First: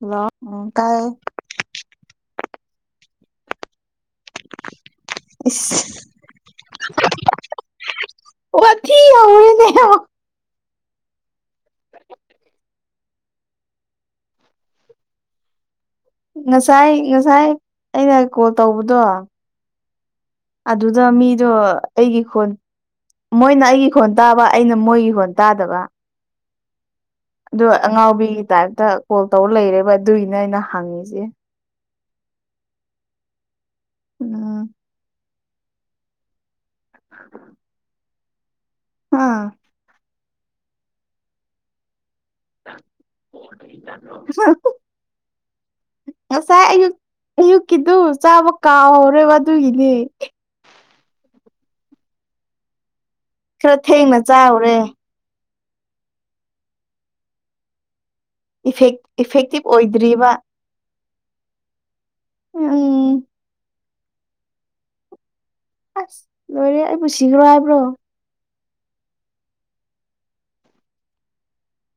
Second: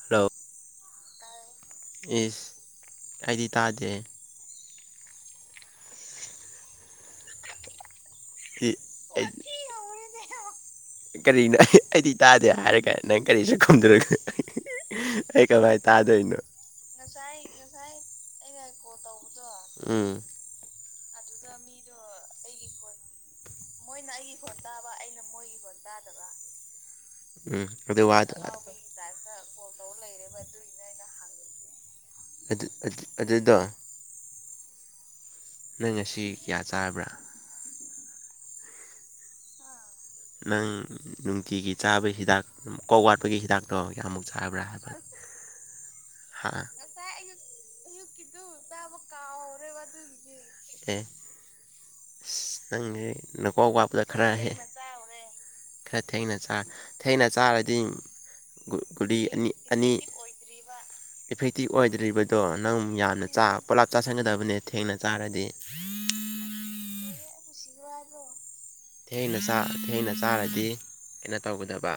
ꯍꯂ ꯍꯜꯂꯣ ꯎꯝ ꯀꯥꯏ ꯏꯁ ꯑꯩꯗꯤ ꯇꯥꯗꯦ ꯏꯁ ꯋꯥꯊꯤ ꯍꯧꯔꯦꯅꯦ ꯑꯣ ꯌꯥ ꯀꯔꯤꯅꯣ ꯑꯩ ꯑꯩꯗꯤ ꯇꯥꯗꯦ ꯍꯥꯏꯔꯒ ꯅꯪ ꯀꯔꯤꯁꯨ ꯈꯨꯝꯗꯔꯒ [unintelligible] ꯇꯥꯗꯣꯏꯅꯣ ꯉꯁꯥꯏ ꯉꯁꯥꯏ ꯑꯩꯅ ꯀꯣꯜ ꯇꯧꯕꯗꯣ ꯎꯝ ꯑꯗꯨꯗ ꯃꯤꯗꯣ ꯑꯩꯒꯤ ꯈꯣꯟ ꯃꯣꯏꯅ ꯑꯩꯒꯤ ꯍꯣꯟ ꯇꯥꯕ ꯑꯩꯅ ꯃꯣꯏꯒꯤ ꯍꯣꯟ ꯇꯥꯗꯕ [inaudible] ꯑꯗꯨ ꯑꯉꯥꯎꯕꯤꯒꯤ ꯇꯥꯏꯞꯇ ꯀꯣꯜ ꯇꯧꯔ ꯂꯩꯔꯦꯕ ꯑꯗꯨꯏꯅ ꯑꯩꯅ ꯍꯪꯉꯤꯁꯤ ꯑꯗꯨ ꯑꯗꯨ ꯑꯗꯨꯗꯣ ꯎꯝ ꯅꯪ ꯉꯁꯤ ꯀꯌꯥ ꯆꯥꯔꯕ꯭ꯔꯥ ꯍꯥꯥ ꯅꯪ ꯅꯨꯡꯇꯤꯒꯤ ꯆꯥꯕ ꯍꯤꯗꯥꯛ ꯀꯧ ꯋꯥꯠꯄꯒꯤ ꯍꯤꯗꯥꯛꯇꯣ ꯀꯌꯥꯃꯨꯛ ꯆꯥꯕ꯭ꯔꯥ ꯍꯥꯏꯕ ꯍꯥ ꯉꯁꯥꯏ ꯑꯌꯨꯛ ꯑꯌꯨꯛꯀꯤꯗꯨ ꯆꯥꯕ ꯀꯥꯎꯍꯧꯔꯦꯕ ꯑꯗꯨꯒꯤꯅꯦ ꯑꯦ ꯑꯁ ꯅꯪꯁꯦ ꯅꯀꯥꯎ ꯈꯔ ꯋꯥꯕꯗ ꯊꯦꯡꯅ ꯈꯔꯍꯦ ꯆꯥꯎꯔꯦ ꯈꯔ ꯊꯦꯡꯅ ꯆꯥ ꯊꯦꯡꯅ ꯆꯥꯔꯗꯤ ꯏꯐꯦꯛ ꯒꯨꯂꯤ ꯑꯅꯤ ꯏꯐꯦꯛꯇꯤꯞ ꯑꯅꯤ ꯑꯣꯏꯗ꯭ꯔꯤꯕ ꯏꯐꯦꯛꯇꯤꯞ ꯑꯣꯏꯗ꯭ꯔꯤꯕꯗꯣ ꯅꯪ ꯎꯝ ꯌꯥꯝꯅ ꯄꯨꯣꯂꯥꯞ ꯆꯥꯥꯁꯟꯒꯗꯕꯅꯦ ꯊꯦꯡꯅ ꯆꯥꯔꯗꯤ ꯑꯁ ꯂꯣꯏꯔꯦ ꯑꯩꯕꯨ ꯁꯤꯒ꯭ꯔꯣ ꯍꯥꯏꯕ꯭ꯔꯣ ꯊꯦꯡꯅ ꯆꯥ ꯊꯦꯡꯅ ꯆꯥꯔꯗꯤ ꯀꯩꯅꯣ ꯇꯧꯒꯗꯕ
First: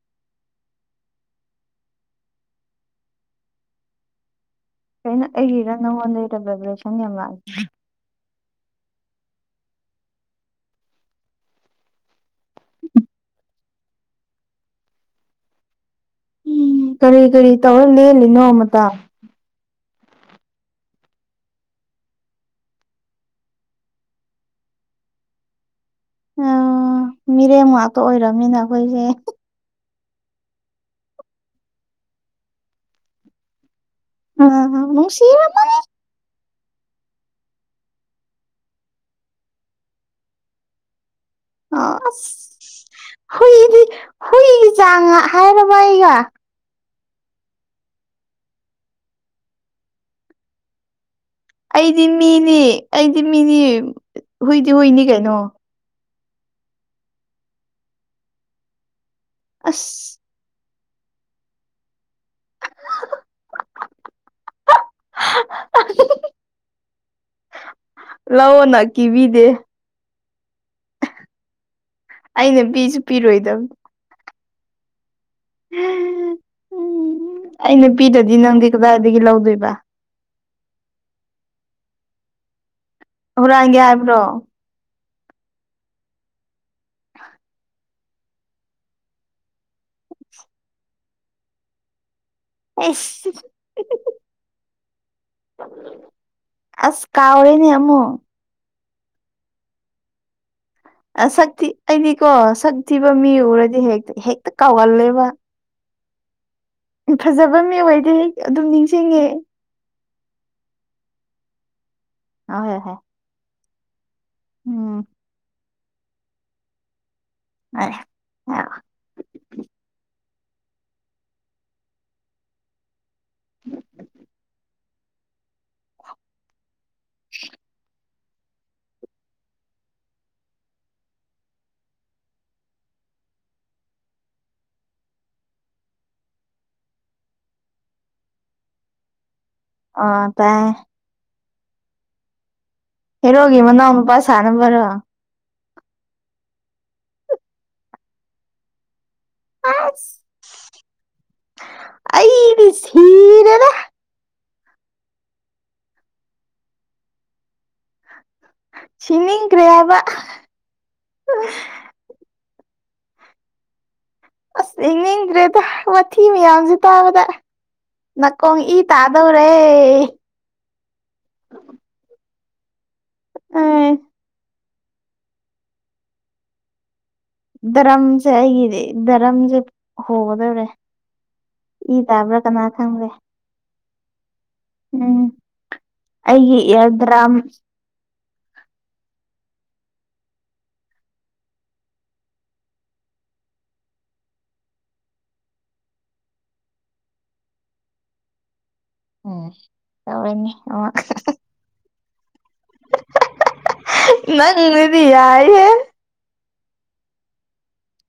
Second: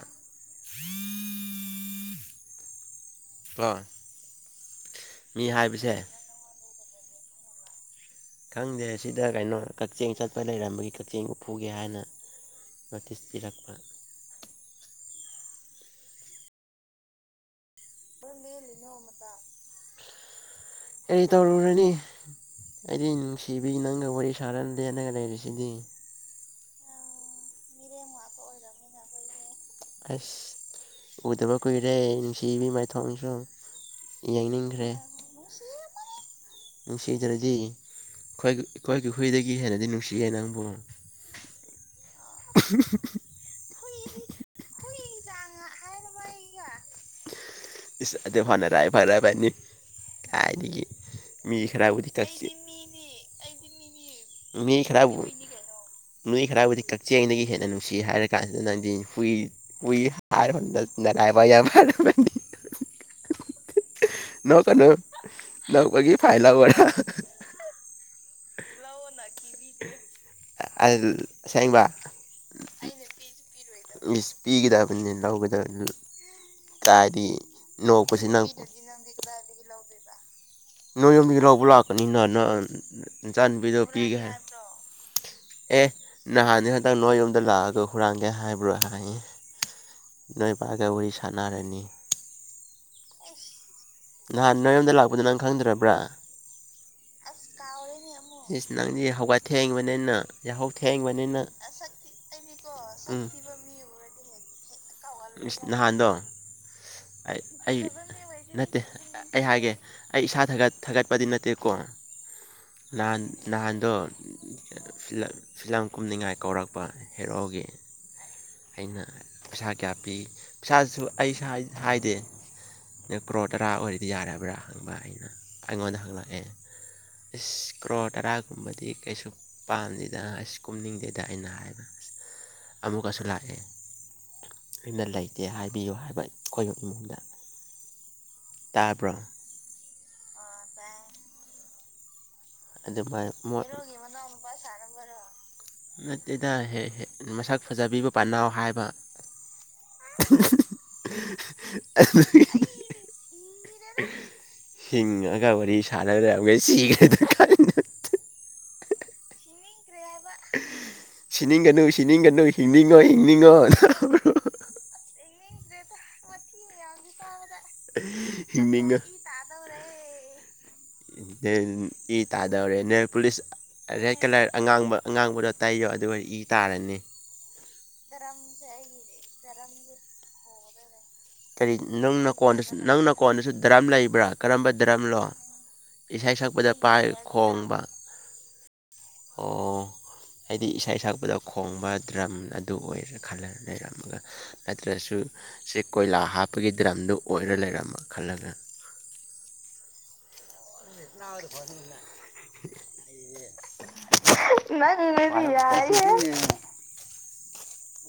ꯕꯥ ꯀꯩꯅꯣ ꯑꯩꯒꯥꯔ ꯅꯪꯉꯣꯟꯗꯩ ꯗꯕ꯭ꯔꯥꯏꯕꯦꯁꯟ ꯌꯥꯝ ꯂꯥꯛꯏ ꯈꯪꯗꯦ ꯁꯤꯗ ꯀꯩꯅꯣ ꯀꯛꯆꯦꯡ ꯆꯠꯄ ꯂꯩꯔꯝꯕꯒꯤ ꯀꯛꯆꯦꯡ ꯐꯨꯒꯦ ꯍꯥꯏꯅ ꯅꯣꯇꯤꯁ ꯄꯤꯔꯛꯄ ꯎꯝ ꯀꯔꯤ ꯀꯔꯤ ꯇꯧꯔ ꯂꯦꯜꯂꯤꯅꯣ ꯃꯇꯝ ꯀꯔꯤ ꯇꯧꯔꯨꯔꯅꯤ ꯑꯩꯗꯤ ꯅꯨꯡꯁꯤꯕꯤ ꯅꯪꯒ ꯋꯥꯔꯤ ꯁꯥꯥꯟꯅꯝꯗꯦꯅꯒ ꯂꯩꯔꯤꯁꯤꯗꯤ ꯑ ꯃꯤꯔꯦꯝ ꯉꯥꯛꯇ ꯑꯣꯏꯔꯕꯝꯅꯤꯅ ꯑꯩꯈꯣꯏꯁꯦ ꯑꯁ ꯎꯗꯕ ꯀꯨꯏꯔꯦ ꯅꯨꯡꯁꯤꯕꯤ ꯃꯥꯏꯊꯣꯡꯝꯁꯨ ꯑ ꯌꯦꯡꯅꯤꯡꯗ꯭ꯔꯦ ꯅꯨꯡꯁꯤꯔꯃꯟ ꯅꯨꯡꯁꯤꯗ꯭ꯔꯗꯤ ꯑꯈꯣꯏꯒꯤ ꯑꯈꯣꯏꯒꯤ ꯍꯨꯏꯗꯒꯤ ꯍꯦꯟꯅꯗꯤ ꯅꯨꯡꯁꯤꯌꯦ ꯅꯪꯕꯨ ꯑꯣ ꯑꯁ ꯍꯨꯏꯗꯤ ꯍꯨꯏꯒꯤ ꯆꯥꯡ ꯍꯥꯏꯔꯕ ꯑꯩꯒ ꯏꯁ ꯑꯗꯨ ꯐꯅꯔꯥꯏ ꯐꯔꯕꯅꯤ ꯀꯥꯏꯗꯒꯤ ꯃꯤ ꯑꯩꯗꯤ ꯈꯔꯕꯨꯗꯤ ꯀꯛꯆꯦꯡ ꯃꯤꯅꯤ ꯑꯩꯗꯤ ꯃꯤꯅꯤ ꯍꯨꯏꯗꯤ ꯃꯤ ꯍꯨꯏꯅꯤ ꯈꯔꯕꯨ ꯀꯩꯅꯣ ꯃꯤ ꯈꯔꯕꯨꯗꯤ ꯀꯛꯆꯦꯡꯗꯒꯤ ꯍꯦꯟꯅ ꯅꯨꯡꯁꯤꯌꯦ ꯍꯥꯏꯔ ꯀꯥꯟꯁꯤꯗ ꯅꯪꯗꯤ ꯍꯨꯏ ꯍꯨꯏ ꯑꯁ ꯍꯥꯏꯔꯃꯟꯗ ꯅꯂꯥꯏ ꯋꯥꯔꯤ ꯌꯥꯝ ꯃꯥꯜꯂꯝꯃꯅꯤ ꯅꯣꯛꯀꯅꯨ ꯅꯣꯛꯄꯒꯤ ꯐꯥꯏꯟ ꯂꯧꯋꯦ ꯂꯧꯑꯣꯅ ꯂꯧꯅ ꯀꯤꯕꯤꯗꯦ ꯑꯥꯏꯜ ꯑꯁꯦꯡꯕ ꯑꯩꯅ ꯄꯤꯁꯨ ꯄꯤꯔꯣꯏꯗ ꯏꯁ ꯄꯤꯒꯗꯕꯅꯤ ꯂꯧꯋꯦ ꯇꯥꯗꯤ ꯅꯣꯛꯄꯁꯤ ꯅꯪ ꯀꯔꯤꯒꯤ ꯂꯧꯗꯣꯏꯕ ꯅꯣꯏ ꯌꯨꯝꯗꯒꯤ ꯂꯧꯕ ꯂꯥꯛꯀꯅꯤꯅ ꯅꯪ ꯑꯟ ꯍꯨꯔꯥꯟꯒꯦ ꯅꯆꯥꯅꯨꯄꯤꯗꯣ ꯄꯤꯒꯦ ꯍꯥꯏꯕ꯭ꯔꯣ ꯍꯥꯏ ꯑꯦ ꯅꯍꯥꯟꯅꯦ ꯍꯟꯇꯛ ꯅꯣꯏ ꯌꯨꯝꯗ ꯂꯥꯛꯑꯒ ꯍꯨꯔꯥꯟꯒꯦ ꯍꯥꯏꯕ꯭ꯔꯣ ꯍꯥꯏꯌꯦ ꯅꯣꯏꯕꯥꯒ ꯋꯥꯔꯤ ꯁꯥꯟꯅꯔꯅꯤ ꯑꯩꯁ ꯅꯍꯥꯟ ꯅꯣꯏꯔꯣꯝꯗ ꯂꯥꯛꯄꯗꯣ ꯅꯪ ꯈꯪꯗ꯭ꯔꯕ꯭ꯔꯥ ꯑꯁ ꯀꯥꯎꯔꯦꯅꯦ ꯑꯃꯨꯛ ꯏꯁ ꯅꯪꯗꯤ ꯍꯧꯒꯠ ꯊꯦꯡꯕꯅꯤꯅ ꯌꯥꯍꯧ ꯊꯦꯡ ꯅꯁꯛꯊꯤ ꯑꯩꯗꯤꯀꯣ ꯁꯛ ꯊꯤꯕ ꯎꯝ ꯃꯤ ꯎꯔꯗꯤ ꯍꯦꯛꯇ ꯍꯦꯛꯇ ꯀꯥꯎꯒꯜꯂꯦꯕ ꯏꯁ ꯅꯍꯥꯟꯗꯣ ꯑꯩ ꯐꯖꯕ ꯃꯤ ꯑꯩ ꯑꯣꯏꯗꯤ ꯍꯦꯛ ꯑꯗꯨꯝ ꯅꯠꯇꯦ ꯅꯤꯡꯁꯤꯡꯉꯦ ꯑꯩ ꯍꯥꯏꯒꯦ ꯑꯩ ꯏꯁꯥ ꯊꯒꯠ ꯊꯥꯒꯠꯄꯗꯤ ꯅꯠꯇꯦꯀꯣ ꯑꯍꯣꯏ ꯍꯣꯏ ꯅꯍꯥꯟ ꯅꯍꯥꯟꯗꯣ ꯎꯝ ꯐꯤꯂꯝ ꯐꯤꯂꯝ ꯀꯨꯝꯅꯤꯡꯉꯥꯏ ꯀꯧꯔꯛꯄ ꯍꯦꯔꯣꯒꯤ [unintelligible] ꯑꯩꯅ ꯄꯩꯁꯥ ꯀꯌꯥ ꯄꯤ ꯄꯩꯁꯥꯁꯨ ꯑꯩꯁꯥꯏ ꯍꯥꯏꯗꯦ ꯅꯪ ꯄ꯭ꯔꯣ ꯇꯔꯥ ꯑꯣꯏꯔꯗꯤ ꯌꯥꯔꯕ꯭ꯔꯥ ꯍꯪꯕ ꯑꯩꯅ ꯑꯩꯉꯣꯟꯗ ꯍꯪꯂꯛꯑꯦ ꯏꯁ ꯀ꯭ꯔꯣꯔ ꯇꯔꯥꯒꯨꯝꯕꯗꯤ ꯀꯩꯁꯨ ꯄꯥꯝꯗꯦꯗ ꯑꯁ ꯀꯨꯝꯅꯤꯡꯗꯦꯗ ꯑꯩꯅ ꯍꯥꯏꯕ ꯑꯃꯨꯛꯀꯁꯨ ꯂꯥꯛ ꯑꯦ ꯑꯩꯅ ꯂꯩꯇꯦ ꯍꯥꯏꯕꯤꯌꯨ ꯍꯥꯏꯕ ꯑꯩꯈꯣꯏꯒꯤ ꯏꯃꯨꯡꯗ ꯇꯥꯕ꯭ꯔꯣ ꯑ ꯇꯥꯏ ꯑꯗꯨꯃꯥꯏ ꯍꯦꯔꯣꯒꯤ ꯃꯣꯏ ꯃꯅꯥꯎꯅꯨꯄꯥ ꯁꯥꯔꯝꯕꯔꯣ ꯅꯠꯇꯦꯗ ꯍ‌ꯦꯍ‌ꯦ ꯃꯁꯛ ꯐꯖꯕꯤꯕ ꯄꯥꯅꯧ ꯍꯥꯏꯕ ꯑꯁ [unintelligible] ꯁꯤꯔꯗ ꯍꯤꯡꯉꯒ ꯋꯥꯔꯤ ꯁꯥꯟꯅꯗ꯭ꯔꯒꯦ ꯁꯤꯈ꯭ꯔꯦꯗ ꯀꯥꯏꯅ ꯁꯤ ꯀꯦ [unintelligible] ꯁꯤꯅꯤꯡꯒꯅꯨ ꯁꯤꯅꯤꯡꯒꯅꯨ ꯍꯤꯡꯅꯤꯡꯉꯣ ꯍꯤꯡꯅꯤꯡꯉꯣ [unintelligible] ꯑꯁ ꯌꯦꯅꯤꯡꯗ꯭ꯔꯦꯗ ꯋꯥꯊꯤ ꯃꯌꯥꯝꯁꯦ ꯇꯥꯕꯗ ꯅꯀꯣꯪ ꯏ ꯍꯤꯡꯅꯤꯡꯉꯣ ꯇꯥꯗꯧ ꯔꯦ ꯅꯪ ꯏ ꯇꯥꯗꯧꯔꯦ ꯅ‌ꯣꯏ ꯄꯨꯂꯤꯁ ꯑꯦ ꯑꯥ ꯔꯦꯠ ꯀꯂꯔ ꯑꯉꯥꯡꯕ ꯑꯉꯥꯡꯕꯗꯣ ꯇꯩꯌꯣ ꯑꯗꯨꯒ ꯏ ꯇꯥꯔꯅꯤ ꯗꯔꯝꯁꯦ ꯑꯩꯒꯤꯗꯤ ꯗꯔꯝꯁꯦ ꯍꯣꯒꯗꯧꯔꯦ ꯀꯔꯤ ꯏ ꯅꯪꯅ ꯇꯥꯕ꯭ꯔꯥ ꯀꯅꯥ ꯀ‌ꯣꯟꯗꯁꯨ ꯈꯪꯗꯦ ꯅꯪꯅ ꯀꯣꯟꯅꯁꯨ ꯗꯔꯝ ꯂꯩꯕ꯭ꯔꯥ ꯀꯔꯝꯕ ꯗꯔꯝꯅꯣ ꯎꯝ ꯏꯁꯩ ꯑꯩꯒꯤ ꯁꯛꯄꯗ ꯄꯥꯏ ꯏꯌꯥꯔꯗ꯭ꯔꯥꯝ ꯈꯣꯡꯕ ꯑꯣ ꯑꯩꯗꯤ ꯏꯁꯩ ꯁꯛꯄꯗ ꯈꯣꯡꯕ ꯗ꯭ꯔꯝ ꯑꯗꯨ ꯑꯣꯏꯔꯦ ꯈꯜꯂ ꯂꯩꯔꯝꯃꯒ ꯅꯠꯇ꯭ꯔꯁꯨ ꯁꯤ ꯀꯣꯏꯂꯥ ꯍꯥꯞꯄꯒꯤ ꯗ꯭ꯔꯝꯗꯨ ꯑꯣꯏꯔ ꯂꯩꯔꯝꯃ ꯈꯜꯂꯒ ꯎꯝ ꯇꯧꯔꯅꯤ ꯑꯣ [inaudible] ꯅꯪꯗꯤ ꯌꯥꯏꯌꯦꯦ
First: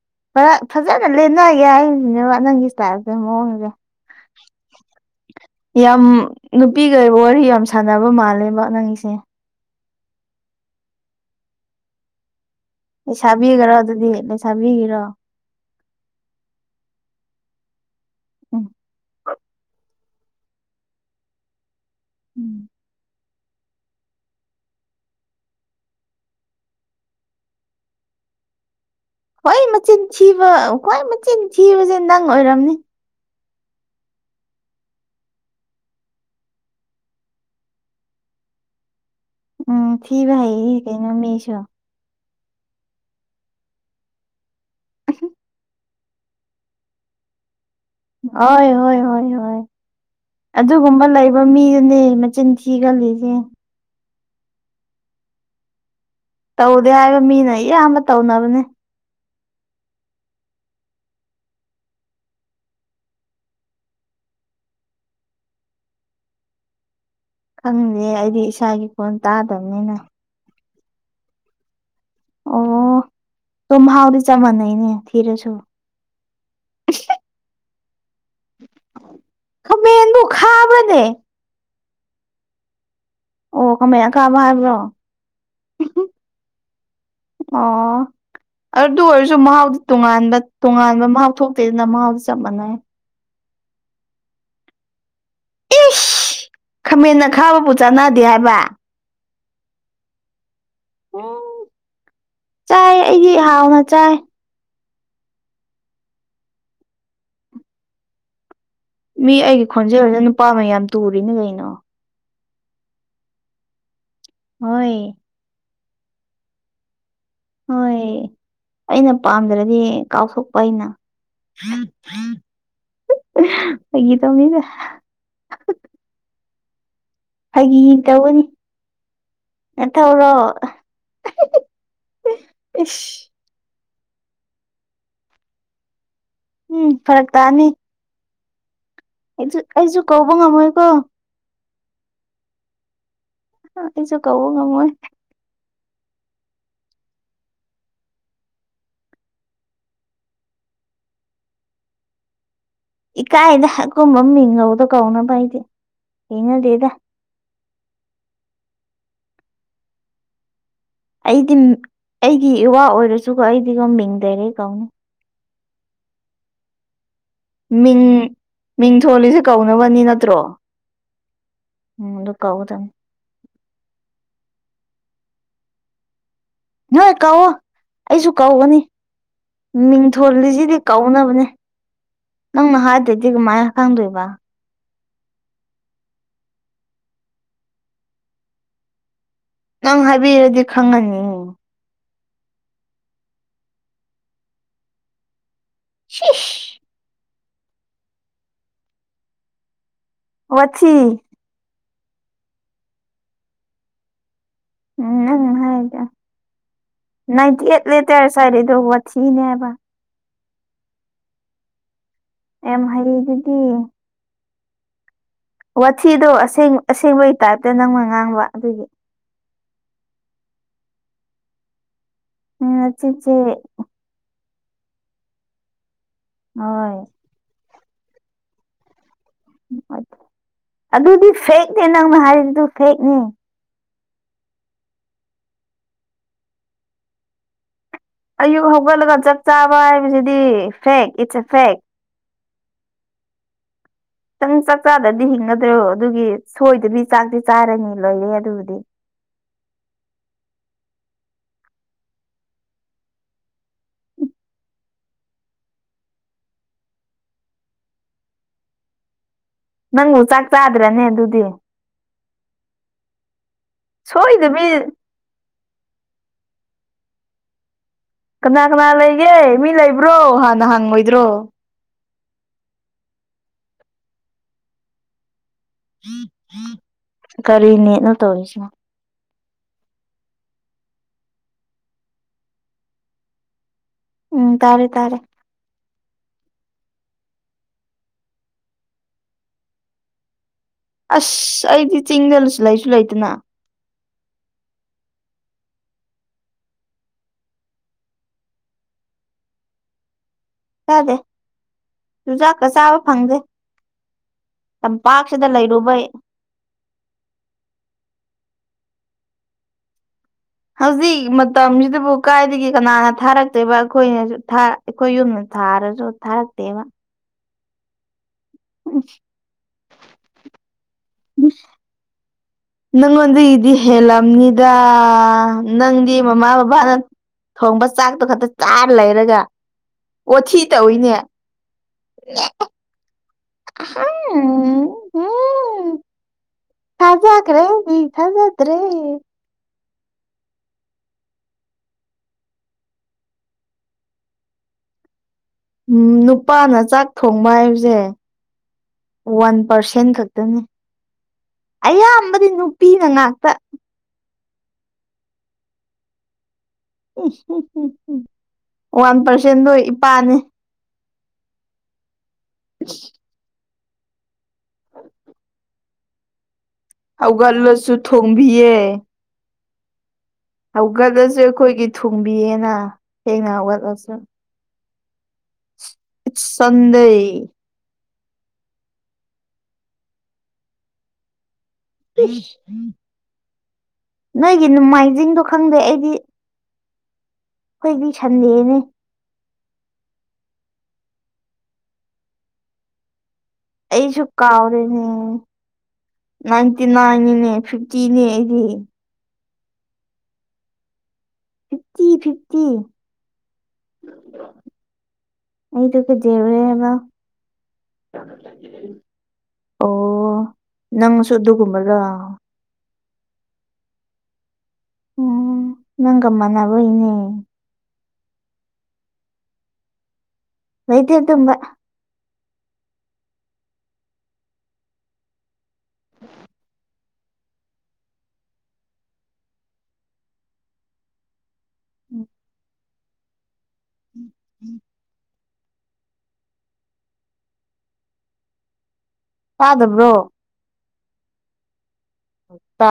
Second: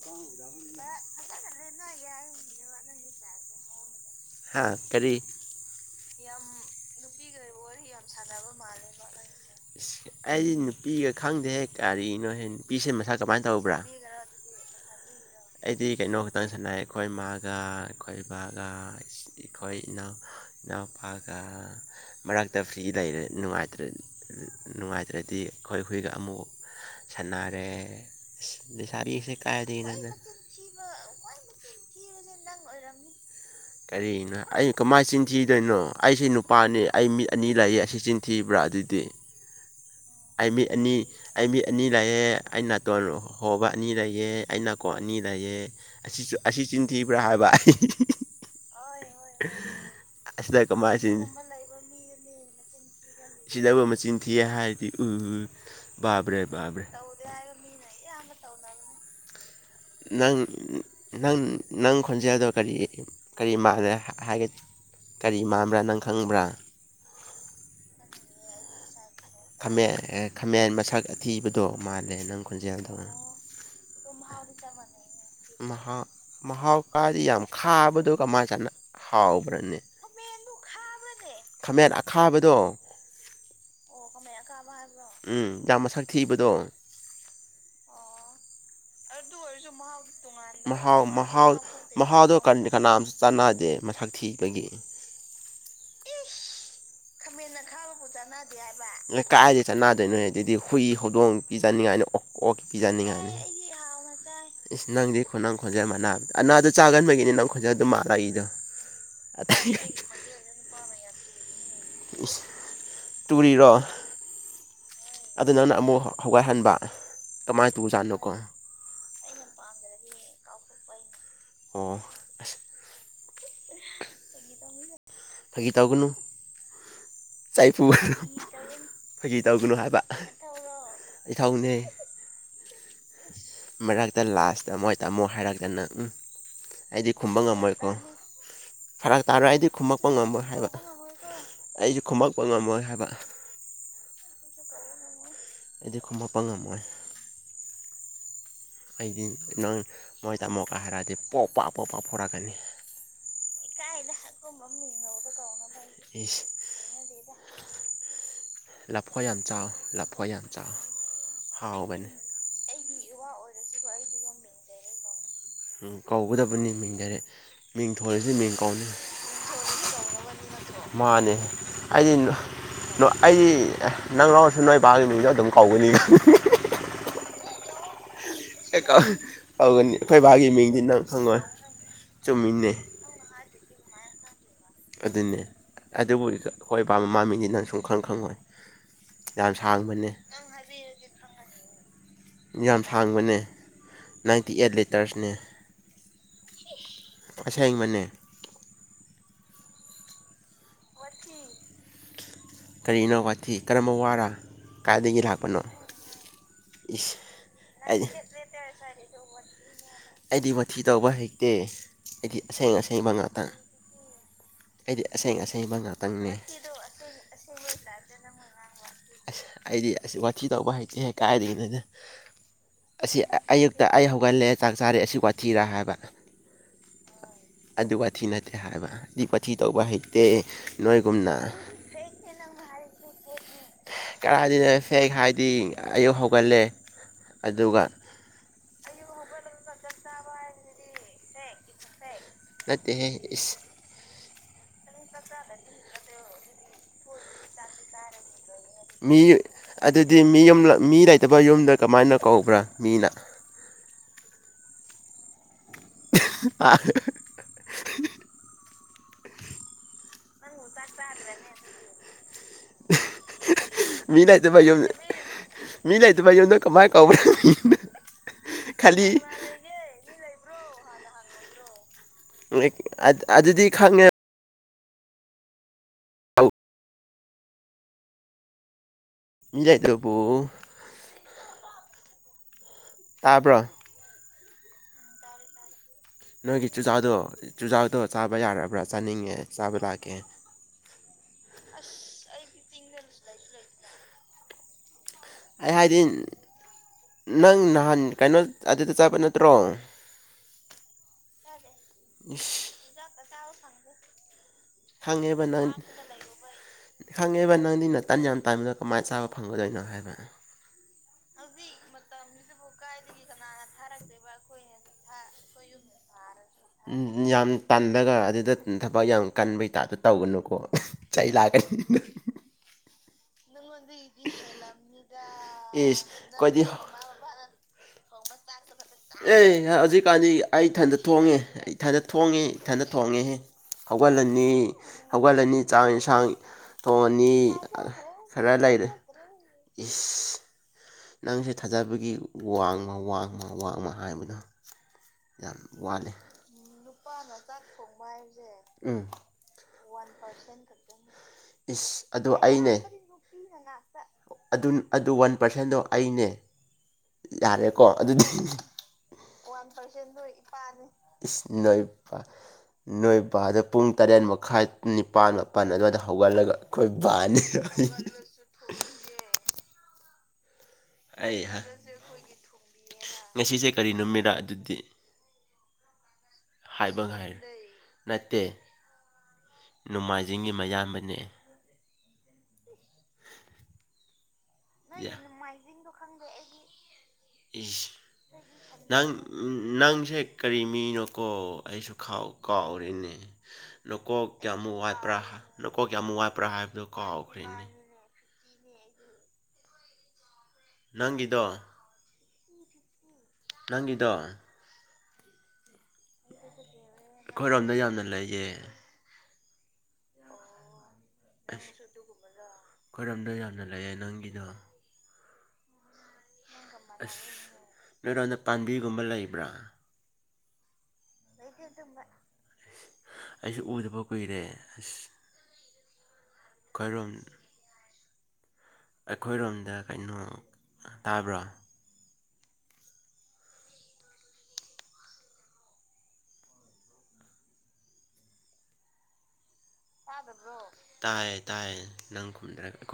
ꯋꯥ ꯈꯔ ꯐꯖꯅ ꯂꯦꯟꯅꯒꯦ ꯍꯥꯏꯔꯤꯅꯦꯕ ꯅꯪꯒꯤ ꯅꯗꯤ ꯏꯁꯇꯥꯏꯜꯁꯦ ꯃꯑꯣꯡꯁꯦ ꯍꯥ ꯀꯔꯤ ꯌꯥꯝ ꯅꯨꯄꯤꯒ ꯋꯥꯔꯤ ꯌꯥꯝ ꯁꯥꯟꯅꯕ ꯃꯥꯜꯂꯦꯕ ꯅꯪꯁꯦ ꯏꯁ ꯑꯩꯗꯤ ꯅꯨꯄꯤꯒ ꯈꯪꯗꯦꯍꯦ ꯀꯔꯤꯅꯣ ꯍꯦ ꯂꯩꯁꯥꯕꯤꯒꯔꯣ ꯑꯗꯨꯗꯤ ꯂꯩꯁꯥꯕꯤꯒꯤꯔꯣ ꯑꯩꯗꯤ ꯀꯩꯅꯣ ꯈꯛꯇꯪ ꯁꯥꯟꯅ ꯑꯩꯈꯣꯏ ꯏꯃꯥꯒ ꯑꯩꯈꯣꯏ ꯎꯝ ꯕꯥꯒ ꯑꯩꯈꯣꯏ ꯏꯅꯥꯎ ꯏꯅꯥꯎꯄꯥꯒ ꯎꯝ ꯃꯔꯛꯇ ꯐ꯭ꯔꯤ ꯂꯩꯔꯦ ꯅꯨꯡꯉꯥꯏꯇ꯭ꯔ ꯅꯨꯡꯉꯥꯏꯇ꯭ꯔꯗꯤ ꯑꯩꯈꯣꯏ ꯍꯨꯏꯒ ꯑꯃꯨꯛ ꯁꯅꯔꯦ ꯑ ꯂꯩꯁꯥꯔꯤꯁꯦ ꯈ꯭ꯋꯥꯏ ꯃꯆꯤꯟ ꯀꯥꯏꯗꯅꯗ ꯊꯤꯕ ꯈ꯭ꯋꯥꯏ ꯃꯆꯤꯟ ꯊꯤꯕꯁꯦ ꯅꯪ ꯑꯣꯏꯔꯝꯅꯤ ꯀꯔꯤꯅꯣ ꯑꯩ ꯀꯃꯥꯏꯅ ꯆꯤꯟꯊꯤꯗꯣꯏꯅꯣ ꯑꯩꯁꯤ ꯅꯨꯄꯥꯅꯤ ꯑꯩ ꯃꯤꯠ ꯑꯅꯤ ꯂꯩ ꯑꯁꯤ ꯊꯤꯕ꯭ꯔꯥ ꯑꯗꯨꯗꯤ ꯎꯝ ꯊꯤꯕ ꯑꯅꯤ ꯍꯩꯌꯦ ꯀꯩꯅꯣ ꯃꯤꯁꯨ ꯑꯅꯤ ꯂꯩꯌꯦ ꯑꯩ ꯅꯥꯇꯣꯟ ꯍꯣꯕ ꯑꯅꯤ ꯂꯩꯌꯦ ꯑꯩ ꯅꯥꯀꯣꯡ ꯑꯅꯤ ꯂꯩꯌꯦ ꯑꯁꯤꯁꯨ ꯑꯁꯤ ꯆꯤꯟꯊꯤꯕ꯭ꯔꯥ ꯍꯥꯏꯕ ꯑꯩ ꯍꯣꯏ ꯍꯣꯏ ꯍꯣꯏ ꯍꯣꯏ ꯑꯁꯤꯗ ꯀꯃꯥꯏ ꯑꯗꯨꯒꯨꯝꯕ ꯆꯤꯟ ꯂꯩꯕ ꯃꯤꯗꯨꯅꯦ ꯃꯆꯤꯟ ꯊꯤ ꯀꯤꯒꯜꯂꯤꯁ‌ꯦ ꯁꯤꯤꯗꯕꯨ ꯃꯆꯤꯟ ꯊꯤꯑ ꯍꯥꯏꯔꯗꯤ ꯎ ꯕꯥꯕ꯭ꯔꯦ ꯕꯥꯕ꯭ꯔꯦ ꯇꯧꯗꯦ ꯍꯥꯏꯕ ꯃꯤꯅ ꯏꯌꯥꯝꯕ ꯇꯧꯅꯕꯅꯦ ꯅꯪ ꯅꯪ ꯅꯪ ꯈꯣꯟꯖꯦꯜꯗꯣ ꯀꯔꯤ ꯀꯔꯤ ꯃꯥꯟꯂ‌ꯦ ꯍꯥꯏꯒ ꯒꯥꯔꯤ ꯃꯕ꯭ꯔꯥ ꯅꯪ ꯈꯪꯕ꯭ꯔꯥ ꯈꯪꯗ‌ꯦ ꯑꯩꯗꯤ ꯏꯁꯥꯒꯤ ꯈ‌ꯣꯟ ꯇꯥꯗ ꯃꯦꯟ ꯈꯥꯃꯦꯟ ꯃꯁꯛ ꯑꯊꯤꯕꯗꯣ ꯃꯥꯜꯂꯦ ꯅꯪ ꯈꯣꯟꯖꯦꯜ ꯇꯧꯅ ꯑꯧꯔꯤ ꯆ ꯃꯅꯏꯅꯦ ꯊꯤꯔꯦꯁꯨꯣ ꯃꯍꯥꯎ ꯀꯥꯗꯤ ꯌꯥꯝ ꯈꯥꯕꯗꯣ ꯀꯃꯥꯏ ꯆꯅ ꯍꯥꯎꯕ꯭ꯔꯅꯤ ꯈꯥꯃꯦꯟꯕꯨ ꯈꯥꯕ꯭ꯔꯅꯦ ꯈꯥꯃꯦꯟ ꯑꯈꯥꯕꯗꯣ ꯑꯣ ꯈꯥꯃꯦꯟ ꯑꯈꯥꯕ ꯍꯥꯏꯕ꯭ꯔꯣ ꯎꯝ ꯌꯥꯝ ꯃꯁꯛ ꯊꯤꯕꯗꯣ ꯑꯣ ꯑꯗꯨ ꯑꯣꯏꯔꯁꯨ ꯃꯍꯥꯎ ꯇꯣꯉꯥꯟꯕ ꯇꯣꯉꯥꯟꯕ ꯃꯍꯥꯎ ꯊꯣꯛꯇꯦꯗꯅ ꯃꯍꯥꯎꯗꯤ ꯆꯞ ꯃꯥꯟꯅꯩ ꯆꯅꯥꯗꯦ ꯃꯁꯛ ꯊꯤꯕꯒꯤ ꯏꯁ ꯈꯥꯃꯟꯅ ꯈꯥꯕꯕꯨ ꯆꯥꯟꯅꯗꯦ ꯍꯥꯏꯕ [unintelligible] ꯀꯥꯏꯗꯩ ꯆꯅꯥꯗꯣꯏꯅ‌ꯣꯍ‌ꯦ ꯑꯗꯩꯗꯤ ꯍꯨꯏ ꯍꯧꯗꯣꯡ ꯎꯝ ꯄꯤꯖꯥꯅꯤꯡꯉꯥꯏꯅꯤ ꯑꯣꯛ ꯑꯣꯛ ꯆꯥꯏ ꯄꯤꯖꯅꯤꯡꯉꯥꯏꯅꯤ ꯑꯩꯗꯤ ꯍꯥꯎꯅ ꯆꯥꯏ [unintelligible] ꯏꯁ ꯅꯪꯗꯤ ꯈꯣꯟꯅꯪ ꯈꯣꯟꯖꯦꯜ ꯃꯅꯥꯕꯗ ꯑꯅꯥꯗꯨ ꯆꯥꯒꯟꯕꯒꯤꯅꯤ ꯅꯪ ꯈꯣꯟꯖꯦꯜ ꯑꯗꯨ ꯃꯥꯜꯂꯛꯏꯗꯣ ꯃꯤ ꯑꯩꯒꯤ ꯑꯇꯩ ꯈꯣꯟꯖꯦꯜ ꯑꯣꯏꯗ ꯅꯨꯄꯥ ꯃꯌꯥꯝ ꯇꯨꯔꯤꯅ ꯀꯩꯅꯣ ꯏꯁ ꯇꯨꯨꯔꯤꯔꯣ ꯍꯣꯏ ꯑꯗꯨ ꯅꯪꯅ ꯑꯃꯨꯛ ꯍꯒꯥꯏꯍꯟꯕ ꯍꯣꯏ ꯑꯩꯅ ꯄꯥꯝꯗ꯭ꯔꯗꯤ ꯀꯥꯎꯊꯣꯛꯄ ꯑꯩꯅ ꯑꯣ ꯑꯁ [unintelligible] ꯐꯒꯤ ꯇꯧꯅꯤꯗ ꯐꯒꯤ ꯇꯥꯥꯎꯒꯅꯨ ꯐꯒꯤ ꯇꯧꯕꯅꯤ ꯐꯒꯤ ꯇꯧꯒꯅꯣ ꯍꯥꯏꯕ ꯅꯊꯧꯔꯣ ꯅꯊꯧꯔ‌ꯣ ꯏꯊꯧꯅꯦ ꯏꯁ ꯃꯔꯛꯇ ꯂꯥꯁꯇ ꯃꯣꯏ ꯇꯥꯃꯣ ꯍꯥꯏꯔꯛꯇꯅ ꯎꯝ ꯎꯝ ꯑꯩꯗꯤ ꯐꯔꯛ ꯈꯨꯝꯕ ꯇꯥꯅꯤ ꯉꯝꯃꯣꯏꯀꯣ ꯐꯔꯛ ꯇꯥꯔ ꯑꯩꯁꯨ ꯑꯩꯗꯤ ꯑꯩꯁꯨ ꯈꯨꯝꯃꯛꯄ ꯀꯧꯕ ꯉꯝꯃꯣꯏ ꯍꯥꯏꯕ ꯉꯝꯃꯣꯏꯀꯣ ꯑꯩꯁꯨ ꯈꯨꯝꯃꯛꯄ ꯉꯝꯃꯣꯏ ꯍꯥꯏꯕ ꯑꯥ ꯑꯩꯁꯨ ꯀꯧꯕ ꯉꯝꯃꯣꯏ ꯑꯩꯗꯤ ꯈꯣꯃꯛꯄ ꯉꯝꯃꯣꯏ ꯑꯩꯗꯤ ꯅꯪ ꯃꯣꯏ ꯇꯥꯃꯣꯀ ꯍꯥꯏꯔꯛꯑꯗꯤ ꯄꯣꯛ ꯄꯥꯛ ꯄꯣꯛ ꯄꯥꯛ ꯐꯣꯔꯛꯀꯅꯤ ꯏꯀꯥꯏꯗ ꯑꯀꯨꯝꯕ ꯃꯤꯡꯒꯧꯗ‌ꯣ ꯀꯧꯅꯕ ꯑꯩꯗꯤ ꯏꯁ ꯍꯩꯅꯗꯦꯗ ꯂꯐꯣꯏ ꯌꯥꯝ ꯆꯥꯎ ꯂꯐꯣꯏ ꯌꯥꯝ ꯆꯥꯎ ꯍꯥꯎꯕꯅꯤ ꯋꯥ ꯑꯣꯏꯔꯁꯨꯒ ꯑꯩꯗꯤꯒ ꯃꯤꯡꯗꯔꯦ ꯀꯥꯎꯅꯤ ꯎꯝ ꯀꯧꯒꯗꯕꯅꯤ ꯃꯤꯡ ꯗꯥꯏꯔꯦꯛ ꯃꯤꯡ ꯃꯤꯡ ꯊꯣꯜꯂꯤꯁꯦ ꯀꯧꯅꯕꯅꯤ ꯅꯠꯇ꯭ꯔꯣ ꯃꯥꯅꯦ ꯑꯩꯗꯤ ꯎꯝ ꯑꯗꯨ ꯀꯧꯒꯗꯕꯅꯤ ꯑꯩꯗꯤ ꯅꯪ ꯉꯥꯎꯔꯁꯨ ꯅꯣꯏ ꯕꯥꯒꯤ ꯃꯤꯡꯗ ꯑꯗꯨꯝ ꯀꯧꯒꯅꯤ ꯍꯑ ꯀꯥꯎꯣ ꯑꯩꯁꯨ ꯀꯧꯒꯅꯤ ꯀꯧꯒꯅꯤ ꯑꯩꯈꯣꯏ ꯃꯤꯡꯊꯣꯜꯂꯤꯁꯤꯗꯤ ꯀꯧꯅꯕꯅꯦ ꯆꯨꯝꯃꯤꯅꯦꯦ ꯍꯥꯗ꯭ꯔꯗꯤ ꯒꯃꯥꯏ ꯈꯪꯗ‌ꯣꯏꯕ ꯑꯗꯨꯅꯦ ꯑꯗꯨꯕꯨ ꯑ ꯑꯩꯈꯣꯏ ꯕꯥ ꯃꯃꯤꯅꯤ ꯅꯪ ꯁꯨꯡꯈꯪ ꯈꯪꯉꯣꯏ ꯌꯥꯝ ꯅꯪ ꯁꯥꯡꯕꯅꯦ ꯍꯥꯏꯕꯤꯔꯗꯤ ꯈꯪꯉꯅꯤ ꯌꯥꯝ ꯁꯥꯡꯕꯅꯦ ꯅꯥꯏꯟꯇꯤ ꯑꯩꯠ ꯂꯤꯇꯔꯁꯅꯦ ꯁꯤꯖ ꯑꯁ ꯑꯩ ꯃꯅꯦ ꯋꯥ ꯀꯔꯤꯅꯣ ꯋꯥꯊꯤ ꯀꯔꯝꯕ ꯋꯥꯔ ꯎꯝ ꯀꯥꯏꯗꯒꯤ ꯅꯪ ꯂꯥꯛꯄꯅꯣ ꯍꯥꯏꯗꯣ ꯏꯁ ꯅꯥꯏꯟꯇꯤ ꯑꯩꯠ ꯑꯩ ꯂꯤꯇꯔꯁꯔꯤꯗ ꯋꯥ ꯊꯅꯦꯕ ꯑꯩꯗꯤ ꯃꯊꯤ ꯇꯧꯕ ꯍꯩꯇꯦ ꯑꯩꯗꯤ ꯑꯁꯦꯡ ꯌꯥꯝ ꯑꯁꯦꯡꯕ ꯉꯥꯛꯇ ꯍꯩꯗꯨꯗꯤ ꯑꯩꯗꯤ ꯑꯁꯦꯡ ꯑꯁꯦꯪꯕ ꯋꯥꯊꯤꯗꯣ ꯑꯁꯦꯡ ꯑꯁꯦꯡꯕꯒꯤ ꯇꯥꯏꯞꯇ ꯅꯪꯅ ꯉꯥꯡꯕ ꯑꯗꯨꯒꯤ ꯑꯁ ꯑꯩꯗꯤ ꯑꯁ ꯋꯥꯆꯤ ꯇꯧꯕ ꯍꯩꯇꯦꯦꯛ ꯀꯥꯏꯔꯤꯅꯤꯅ ꯎꯝ ꯑꯁꯤ ꯅꯆꯤꯟꯁꯦ ꯑꯨ ꯗ ꯑꯩ ꯍꯧꯒꯠꯂꯦ ꯆꯥꯛ ꯆꯥꯔꯦ ꯑꯁꯤ ꯋꯥꯊꯤꯔꯥ ꯍꯥꯏꯕ ꯍꯣꯏ ꯑꯗꯨ ꯋꯥꯊꯤ ꯅꯠꯇꯦ ꯍꯥꯏꯕ ꯗꯤ ꯄꯥꯊꯤ ꯇꯧꯕ ꯍꯩꯇꯦ ꯅꯣꯏꯒꯨꯝꯅ ꯑꯗꯨꯗꯤ ꯐꯦꯛꯅꯦ ꯅꯪꯅ ꯍꯥꯏꯔꯤꯗꯨ ꯐꯦꯛꯅꯦ ꯀꯔꯗꯤꯅ ꯁꯦꯡ ꯍꯥꯏꯗꯤ ꯑꯌꯨꯛ ꯍꯧꯒꯠꯂꯦ ꯑꯗꯨꯒ ꯑꯌꯨꯛ ꯍꯧꯒꯠꯂꯒ ꯆꯞ ꯆꯥꯕ ꯍꯥꯏꯕꯁꯤꯗꯤ ꯐꯦꯛ ꯏꯠꯁ ꯑꯦ ꯐꯦꯛ ꯅꯠꯇꯦ ꯏꯁ ꯈꯤꯇꯪ ꯆꯥꯛ ꯆꯥꯗꯗꯤ ꯍꯤꯡꯒꯗ꯭ꯔꯣ ꯑꯗꯨꯒꯤ ꯁꯣꯏꯗꯕꯤ ꯆꯥꯛꯇꯤ ꯆꯥꯔꯅꯤ ꯂꯣꯏꯔꯦ ꯑꯗꯨꯕꯨꯗꯤ ꯃꯤ ꯑꯗꯨꯗꯤ ꯃꯤ ꯃꯤ ꯂꯩꯇꯕ ꯌꯨꯝꯗ ꯀꯃꯥꯏꯅ ꯀꯧꯕ꯭ꯔꯥ ꯃꯤꯅ [unintelligible] ꯅꯪꯕꯨ ꯆꯥꯛ ꯆꯥꯗ꯭ꯔꯅꯦ ꯑꯗꯨꯗꯤ ꯃꯤ ꯂꯩꯇꯕ ꯁꯣꯏꯗꯕꯤ ꯌꯨꯝꯅꯤ ꯃꯤ ꯂꯩꯇꯕ ꯌꯨꯝꯗ ꯀꯃꯥꯏꯅ ꯀꯧꯕ꯭ꯔꯥ ꯃꯤꯅ ꯀꯅꯥ ꯀꯅꯥ ꯂꯩꯒꯦ ꯃꯤ ꯂꯩꯕ꯭ꯔꯣ ꯍꯥꯟꯅ ꯍꯪꯉꯣꯏꯗ꯭ꯔꯣ ꯅꫭꯏ ꯑ ꯑꯗꯨꯗꯤ ꯈꯪꯉꯦ ꯀꯔꯤꯅꯦꯠꯅꯣ ꯇꯧꯔꯤꯁꯤꯅ ꯂꯦꯠꯂꯕꫭ ꯇꯥꯕꯔꫭ ꯎꯝ ꯇꯥꯔꯦ ꯇꯥꯔꯦ ꯅꯣꯏꯒꯤ ꯆꯨꯖꯥꯛꯗꯣ ꯆꯨꯖꯥꯛꯗꯣ ꯆꯥꯕ ꯌꯥꯔꯕ꯭ꯔꯥ ꯆꯥꯅꯤꯡꯉꯦ ꯆꯥꯕ ꯂꯥꯛꯀꯦ ꯑꯁ ꯑꯩꯗꯤ ꯆꯤꯡꯗ ꯂꯨꯁꯨ ꯂꯩꯁꯨ ꯂꯩꯇꯅ ꯑꯩ ꯍꯥꯏꯗꯤ ꯅꯪ ꯅꯍꯥꯟ ꯀꯩꯅꯣ ꯑꯗꯨꯗ ꯆꯠꯄ ꯅꯠꯇ꯭ꯔꯣ ꯆꯥꯗꯦ ꯆꯨꯖꯥꯛꯀ ꯆꯥꯕ ꯐꯪꯗꯦ ꯈꯪꯉꯦꯕ ꯇꯝꯄꯥꯛꯁꯤꯗ ꯅꯪ ꯂꯩꯔꯨꯕꯩ ꯈꯪꯉꯦꯕ ꯅꯪꯗꯤ ꯇꯟ ꯌꯥꯝ ꯇꯥꯏꯕꯗꯣ ꯀꯃꯥꯏꯅ ꯆꯥꯕ ꯐꯪꯒꯗꯣꯏꯅꯣ ꯍꯥꯏꯕ ꯍꯧꯖꯤꯛ ꯃꯇꯝꯁꯤꯗꯕꯨ ꯀꯥꯏꯗꯒꯤ ꯀꯅꯥꯅ ꯊꯥꯔꯛꯇꯦꯕ ꯑꯩꯈꯣꯏꯅꯁꯨ ꯑꯩꯈꯣꯏ ꯌꯨꯝꯗ ꯊꯥꯔꯁꯨ ꯊꯥꯔꯛꯇꯦꯕ ꯎꯝ ꯌꯥꯝ ꯇꯜꯂꯒ ꯑꯗꯨ ꯑꯗꯨꯅ ꯊꯕꯛ ꯌꯥꯝ ꯀꯟꯕꯩꯇꯥꯞꯇ ꯇꯧꯒꯅꯨꯀꯣ ꯆꯩ ꯂꯥꯛꯀꯅꯤ ꯅꯪ ꯅꯪꯉꯣꯟꯗꯒꯤꯗꯤ ꯍꯦꯜꯂꯝꯅꯤꯗ ꯏꯁ ꯅꯪꯗꯤ ꯃꯃꯥ ꯑꯩꯈꯣꯏꯗꯤ ꯕꯕꯥꯅ ꯊꯣꯡꯕ ꯆꯥꯛꯇꯣ ꯈꯛꯇ ꯇꯥꯔ ꯂꯩ ꯑꯦ ꯍꯧꯖꯤꯛꯀꯥꯟꯗꯤ ꯑꯩ ꯏꯊꯟꯗ ꯊꯣꯡꯉꯦ ꯑꯩ ꯏꯊꯟꯗ ꯊꯣꯡꯉꯦ ꯏꯊꯟꯗ ꯊꯣꯡꯉꯦꯍꯦ ꯍꯧꯒꯠꯂꯅꯤ ꯎꯝ ꯍꯧꯒꯠꯂꯅꯤ ꯎꯝ ꯆꯥꯡ ꯌꯦꯟꯁꯥꯡ ꯇꯣꯅꯤ ꯊꯥꯖꯈ꯭ꯔꯦ ꯈꯔ ꯊꯥꯖꯗ꯭ꯔꯦ ꯂꯩꯔꯦ ꯏꯁ ꯅꯪꯁꯦ ꯊꯥꯖꯕꯒꯤ ꯋꯥꯡꯃ ꯋꯥꯡꯃ ꯋꯥꯡꯃ ꯍꯥꯏꯕꯗꯣ ꯌꯥꯝ ꯋꯥꯠꯂꯦ ꯅ ꯆꯥꯛ ꯊꯣꯡꯕ ꯍꯥꯏꯕꯁꯦ ꯎꯝ ꯋꯥꯟ ꯄꯥꯔꯁꯦꯟ ꯈꯛꯇꯅꯤ ꯏꯁ ꯑꯗꯨ ꯑꯌꯥꯝꯕꯗꯤ ꯑꯩꯅꯦ ꯅꯨꯄꯤꯅ ꯉꯥꯛꯇ ꯑꯗꯨ ꯑꯗꯨ ꯋꯥꯟ ꯄꯥꯔꯁꯦꯟꯗꯣ ꯑꯩꯅꯦ ꯌꯥꯔꯦꯀꯣ ꯑꯗꯨꯗꯤ ꯋꯥꯟ ꯋꯥꯟ ꯄꯥꯔꯁꯦꯟꯗꯣ ꯄꯔꯁꯦꯟꯗꫭ ꯏꯄꯥꯅꯦ ꯏꯁ ꯅꯣꯏꯕ ꯅꯣꯏꯕꯗꯣ ꯄꯨꯡ ꯇꯔꯦꯠ ꯃꯈꯥꯏ ꯅꯤꯄꯥꯜ ꯃꯥꯄꯜ ꯑꯗꯨꯋꯥꯏꯗ ꯍꯧꯒꯠꯂꯒ ꯑꯩꯈꯣꯏ ꯕꯥꯅꯤ ꯀꯨꯝꯕꯤꯌꯦ ꯍꯧꯒꯠꯂꯁꯨ ꯑꯩ ꯍꯥ ꯑꯩꯈꯣꯏꯒꯤ ꯊꯣꯡꯕꯤꯌꯦꯅ ꯊꯦꯡꯅ ꯉꯁꯤꯁꯦ ꯀꯔꯤ ꯍꯧꯒꯠꯂꯁꯨ ꯅꯨꯃꯤꯠꯔꯥ ꯑꯗꯨꯗꯤ ꯏꯠꯁ ꯍꯥꯏꯕ ꯁꯟꯗꯦ ꯍꯥꯏ ꯅꯠꯇꯦ ꯅꯣꯡꯃꯥꯏꯖꯤꯡꯒꯤ ꯃꯌꯥꯝꯕ ꯅꯦ ꯏꯁ ꯅꯣꯏꯒꯤ ꯌꯥ ꯅꯣꯡꯃꯥꯏꯖꯤꯡꯗꯣ ꯈꯪꯗꯦ ꯑꯩꯗꯤ ꯏꯁ ꯑꯩꯈꯣꯏꯗꯤ ꯁꯟꯗꯦꯅꯦ ꯅꯪ ꯅꯪꯁꯦ ꯀꯔꯤ ꯃꯤꯅꯣꯀꯣ ꯑꯩꯁꯨ ꯈꯥꯎ ꯀꯥꯎꯔꯦꯅꯦ ꯑꯩꯁꯨ ꯅꯀꯣꯛ ꯀꯌꯥꯃꯨꯛ ꯀꯥꯎꯔꯦꯅꯦ ꯋꯥꯠꯄ꯭ꯔꯥ ꯅꯀꯣꯛ ꯀꯌꯥꯃꯨꯛ ꯋꯥꯠꯄ꯭ꯔꯥ ꯍꯥꯏꯕꯗꯨ ꯀꯥꯎꯒꯔꯦꯅꯦ ꯆꯤꯅꯦ ꯑꯩꯗꯤ ꯅꯪꯒꯤꯗꯣ ꯐꯤꯐꯇꯤ ꯐꯤꯐꯇꯤ ꯅꯪꯒꯤꯗꯣ ꯑꯩꯗꫭ ꯀꯩꯗꯧꯔꯦꯕ ꯑꯩꯈꯣꯏꯔꯣꯝꯗ ꯌꯥꯝꯅ ꯂꯩꯌꯦ ꯑꯣ ꯅꯪꯁꯨ ꯑꯗꯨꯒꯨꯝꯕꯔꯥ ꯈꯣꯏꯔꯣꯝꯗ ꯌꯥꯝꯅ ꯂꯩꯌꯦ ꯅꯪꯒꯤꯗꯣ ꯎꯝ ꯅꯪꯒ ꯃꯥꯟꯅꯕ꯭ꯔꯥ ꯌꯦꯡꯉꯣ ꯅꯣꯏꯔꯣꯟꯗ ꯄꯥꯟꯕꯤꯒꯨꯝꯕ ꯂꯩꯕ꯭ꯔꯥ ꯂꯩꯇꯦ ꯑꯗꯨꯝꯕ ꯑꯩꯁꯨ ꯎꯗꯕ ꯀꯨꯏꯔꯦ ꯑꯁ ꯔꯨꯝ ꯑꯩꯈꯣꯏꯔꯣꯝꯗ ꯀꯩꯅꯣ ꯇꯥꯕ꯭ꯔꯣ ꯎꯝ ꯎꯝ ꯇꯥꯗꯕ꯭ꯔꯣ ꯇꯥꯏꯑꯦ ꯇꯥꯏꯑꯦ ꯅꯪ ꯈꯨꯝꯗꯔꯒ ꯇꯥ ꯑꯩꯈꯣꯏ